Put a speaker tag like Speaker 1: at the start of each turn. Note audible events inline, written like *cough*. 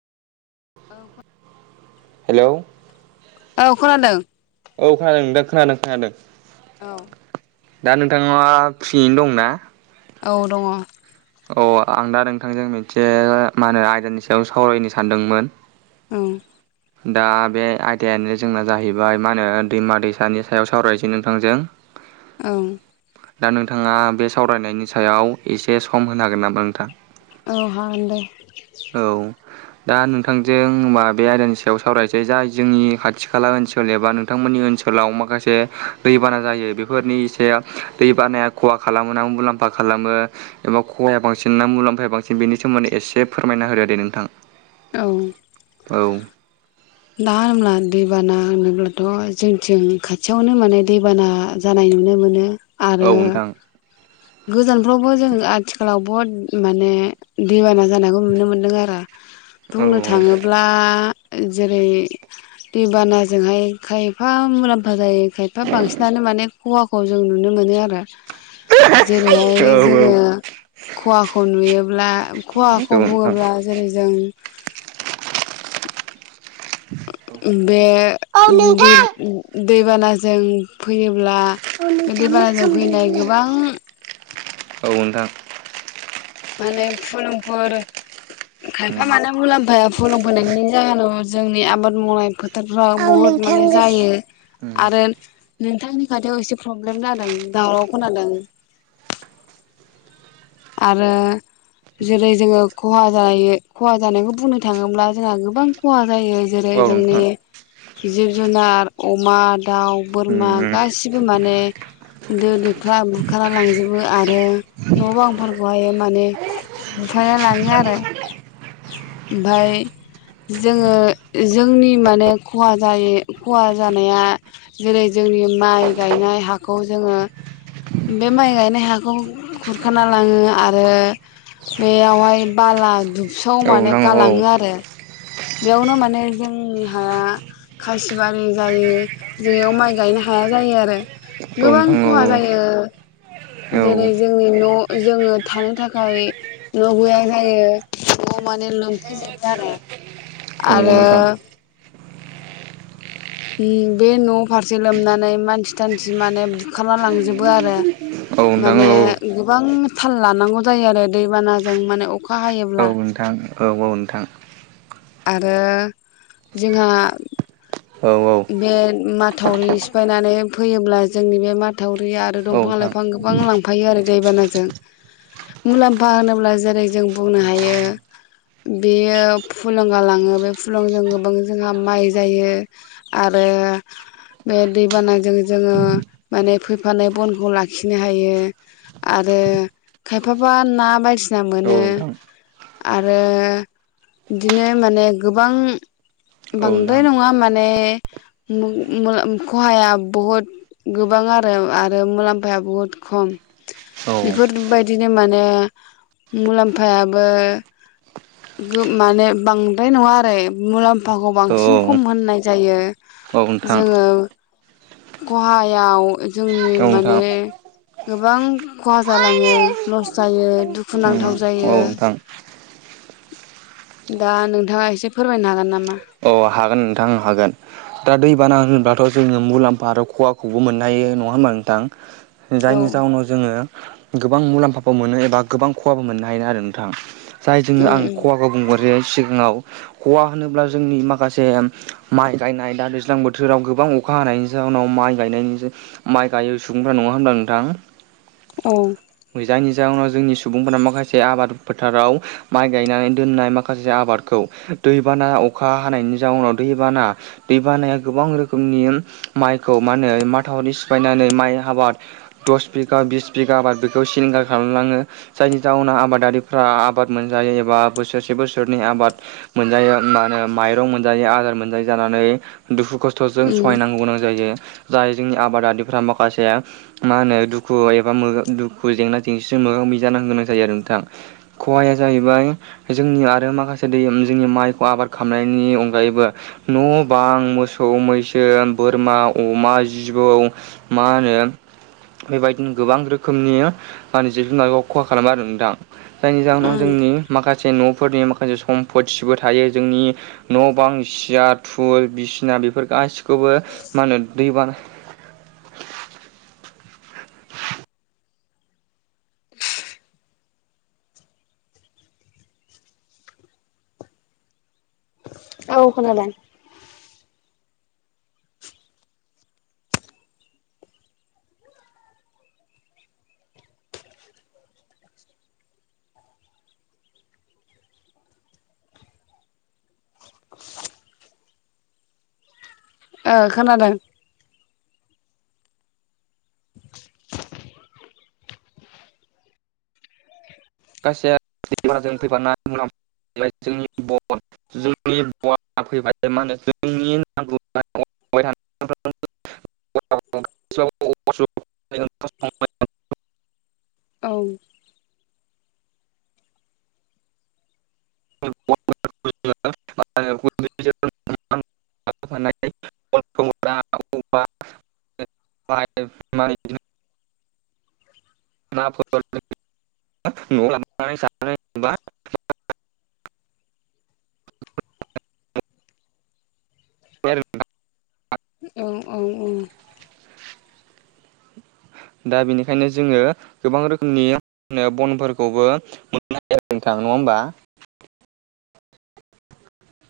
Speaker 1: औ खो
Speaker 2: हेलौ औ
Speaker 1: औ खोनादों।
Speaker 2: औ खोनादों दे खोनादों खोनादों।
Speaker 1: औ।
Speaker 2: दा नोंथांङा फ्रियैनो दंना?
Speaker 1: औ दंङ‌।
Speaker 2: अ आं दा नोंथांजों मोनसे माहोनो आयदानि सायाव सावरायनो सानदोंमोन।
Speaker 1: उम्म।
Speaker 2: दा बे आयदायानो जोंना जाहैबाय मा होनो दैमा दैसानि सायाव सावरायसै नोंथांजों।
Speaker 1: ओं।
Speaker 2: दा नोंथांङा बे सावरायनायनि सायाव एसे सम होनो हागोन नामा नोंथां?
Speaker 1: औ हागोन दे।
Speaker 2: औ दा नोंथांजों माबे आयदानि सा याव सावरासै जाय जोंनि खाथि खाला ओनसोल एबा नोंथांमोननि ओनसोलाव माखासे दैबाना जायो बेफोरनि इसे दैबानाया खहा खालामोना मुलाम्फा खालामो? एबा खहाया बांसिन ना मुलाम्फाया बांसिन बेनि सोमोन्दै एसे फोरमायना होदो दे नोंथां।
Speaker 1: औ।
Speaker 2: औ।
Speaker 1: दा होनब्ला दैबाना होनोब्लाथ' जोंथिं खाथियावनो माने दैबाना जानाय नुनो मोनो।
Speaker 2: औ
Speaker 1: आरो
Speaker 2: नोंथां।
Speaker 1: गोजानफ्रावबो जों आथिखालाव बुहुद माने दैबाना जानायखौ नुनो मोन्दों आरो बुंनो
Speaker 2: औ
Speaker 1: थाङो ब्ला जेरै दैबानाजोंहाय खायफा मुलाम्फा जायो खायफा बांसिनानो माने खहाखौ जों नुनो मोनो आरो। जेरैहाय
Speaker 2: औ
Speaker 1: जोङो
Speaker 2: औ
Speaker 1: खहाखौ नुयोब्ला
Speaker 2: औ
Speaker 1: खहाखौ बुङोब्ला जेरै जों
Speaker 2: *unintelligible*
Speaker 1: बे
Speaker 2: औ नोंथां औ
Speaker 1: दै
Speaker 2: नोंथां
Speaker 1: ब दैबानाजों फैयोब्ला
Speaker 2: औ
Speaker 1: बे
Speaker 2: नोंथाङा मा
Speaker 1: दैबानाजों
Speaker 2: खालामदों
Speaker 1: फैनाय
Speaker 2: होनलाय
Speaker 1: गोबां
Speaker 2: औ नोंथां।
Speaker 1: माने फुलुंफोर खायफा
Speaker 2: उम
Speaker 1: मानो मुलाम्फाया फुलुं फैनायनि जाहोनाव जोंनि आबाद मावनाय फोथ *unintelligible*
Speaker 2: औ
Speaker 1: बुहुद
Speaker 2: नोंथां उम औ नोंथां
Speaker 1: माने
Speaker 2: उम
Speaker 1: जायो। आरो नोंथांनि खाथियाव एसे प्रब्लेम जादों दावराव खोनादों। आरो जेरै जोङो खहा जायो खहा जानायखौ बुंनो थाङोब्ला जोंहा गोबां खहा जायो जेरै जोंनि जिब जुनार अमा, दाउ, बोरमा गासिब बो माने दो दोख्ला बुरखार लांजोबो आरो न' बां फरगहायो माने बुफायना लाङो आरो ओमफाय जोङो जोंनि माने खहा जायो खहा जानाया जेरै जोंनि माइ गायनाय हाखौ जोङो बे माइ गायनाय हाखौ खुरखा ना लाङो आरो बेयावहाय बाला दुुबसाव
Speaker 2: औ
Speaker 1: माने
Speaker 2: नोंथां औ
Speaker 1: गालाङो आरो बेयावनो माने जोंनि हाया खासिबारि जायो बेयाव माइ गायनो हाया जायो आरो
Speaker 2: औ
Speaker 1: गोबां
Speaker 2: नोंथां
Speaker 1: खहा जायो
Speaker 2: औ
Speaker 1: जेरै जो जोंनि न' जोंङो थानो थाखाय न' गैया जायो न'आव माने लोमफैजोबो आरो
Speaker 2: औ
Speaker 1: आरो
Speaker 2: नंगौ
Speaker 1: उम बे न' फारसे लोमनानै मानसि थानसि माने बुखारना लांजोबो आरो माने
Speaker 2: नोंथां
Speaker 1: गोबां थाल लानांगौ जायो आरो दैबानाजों माने अखा हायोब्ला।
Speaker 2: नोंथां औ औ नोंथां।
Speaker 1: आरो जोंहा
Speaker 2: औ औ।
Speaker 1: बे माथावरि सिफायनानै फैयोब्ला जोंनि बे माथावरि आरो दंफां
Speaker 2: नोंथां
Speaker 1: लाइफ फां गोबां लांफायो आरो दैबानाजों। मुलाम्फा होनोब्ला जेरै जों बुंनो हायो बेयो फुलुं गालाङो बे फुलुंजों गोबां जोंहा माइ जायो। आरो बे दैबानाजों जोङो माने फैफानाय बनखौ लाखिनो हायो। आरो खायफाबा ना बायदिसिना
Speaker 2: औ
Speaker 1: मोनो।
Speaker 2: नोंथां
Speaker 1: आरो इदिनो माने गोबां
Speaker 2: औ नोंथां औ
Speaker 1: बांद्राय
Speaker 2: नोंथां
Speaker 1: नङा माने मु ओ ख'हाया बहुत गोबां आरो आरो मुलाम्फाया बुहुद खम।
Speaker 2: औ
Speaker 1: बेफोरबायदिनो माने मुलाम्फायाबो गो माने बांद्राय नङा आरो मुलाम्फाखौ
Speaker 2: औ
Speaker 1: बांसिन खम होननाय जायो
Speaker 2: औ नोंथां
Speaker 1: जोङो ख'हायाव जोंनि
Speaker 2: औ नोंथां
Speaker 1: माने गोबां खहा जालाङो लस जायो दुखुनांथाव
Speaker 2: औ
Speaker 1: जायो।
Speaker 2: नोंथां
Speaker 1: दा नोंथाङा एसे फोरमायनो हागोन नामा?
Speaker 2: औ हागोन नोंथां हागोन। दा दैबाना होनोबाथ' जोङो मुलाम्फा आरो खहाखौबो मोननो हायो नङा होमबा नोंथां।
Speaker 1: औ
Speaker 2: जायनि जाउनाव जोङो गोबां मुलाम्फाबो मोनो एबा गोबां खहाबो मोननो हायो आरो नोंथां जाय जोङो
Speaker 1: उम
Speaker 2: आं खहाखौ बुंगोरसै सिगाङाव खहा होनोब्ला जोंनि मा खासे माइ गायनाय दा दैज्लां बोथोराव गोबां अखा हानायनि जाउनाव माइ गायनायनि माइ गायो सुबुंफ्रा नङा होनबा नोंथां?
Speaker 1: औ
Speaker 2: जायनि जाहोनाव जोंनि सुबुंफोरा माखासे आबाद फोथाराव माइ गायनानै दोननाय माखासे आबादखौ दैबाना अखा हानायनि जाउनाव दैबाना दैबानाया गोबां रोखोमनि माइखौ माहोनो माथावरि सिफायनानै माइ हाबाद दस बिगा, बिस बिगा आबाद बेखौ सिलिंगार खालामलाङो जायनि जाहोनाव आबादारिफ्रा आबाद मोनजायो एबा बोसोरसे बोसोरनै आबाद मोनजायो मानो माइरं मोनजायो आदार मोनजायै जानानै दुखु खस्थ'जों
Speaker 1: उम
Speaker 2: सहायनांगौ गोनां जायो जाय जोंनि आबादारिफ्रा माखासे मा होनो दुखु एबा मो दुखु जेंना-जेंसिजों मोगा-मोगि जानो गोनां जायो आरो नोंथां खहाया जाहैबाय जोंनि आरो माखासे दै उम जोंनि माइखौ आबाद खामनायनि अनगायैबो न' बां मोसौ, मैसो, बोरमा, अमा, जिबौ मा होनो बेबायदिनो गोबां रोखोमनि माने जिब-जुनारखौ खहा खालामो आरो नोंथां। जायनि जाहोनाव जोंनि माखासे न'फोरनि माखासे सम्पथिबो थायो जोंनि न' बां सियार थुल बिसिना बेफोर गासिखौबो मा होनो दैबाना
Speaker 1: औ खोनादों ओ खोनादों
Speaker 2: *unintelligible* जोंनि फैबाय मा होनो जोंनि नांगौ *unintelligible* *unintelligible*
Speaker 1: औ
Speaker 2: *unintelligible* *unintelligible* *unintelligible* *unintelligible* नआव लाबोनानै नुबाय *unintelligible*
Speaker 1: औ-औ-औ
Speaker 2: दा बेनिखायनो जोङो गोबां रोखोमनि ओ बनफोरखौबो मोननो *unintelligible* नोंथां नङा होनबा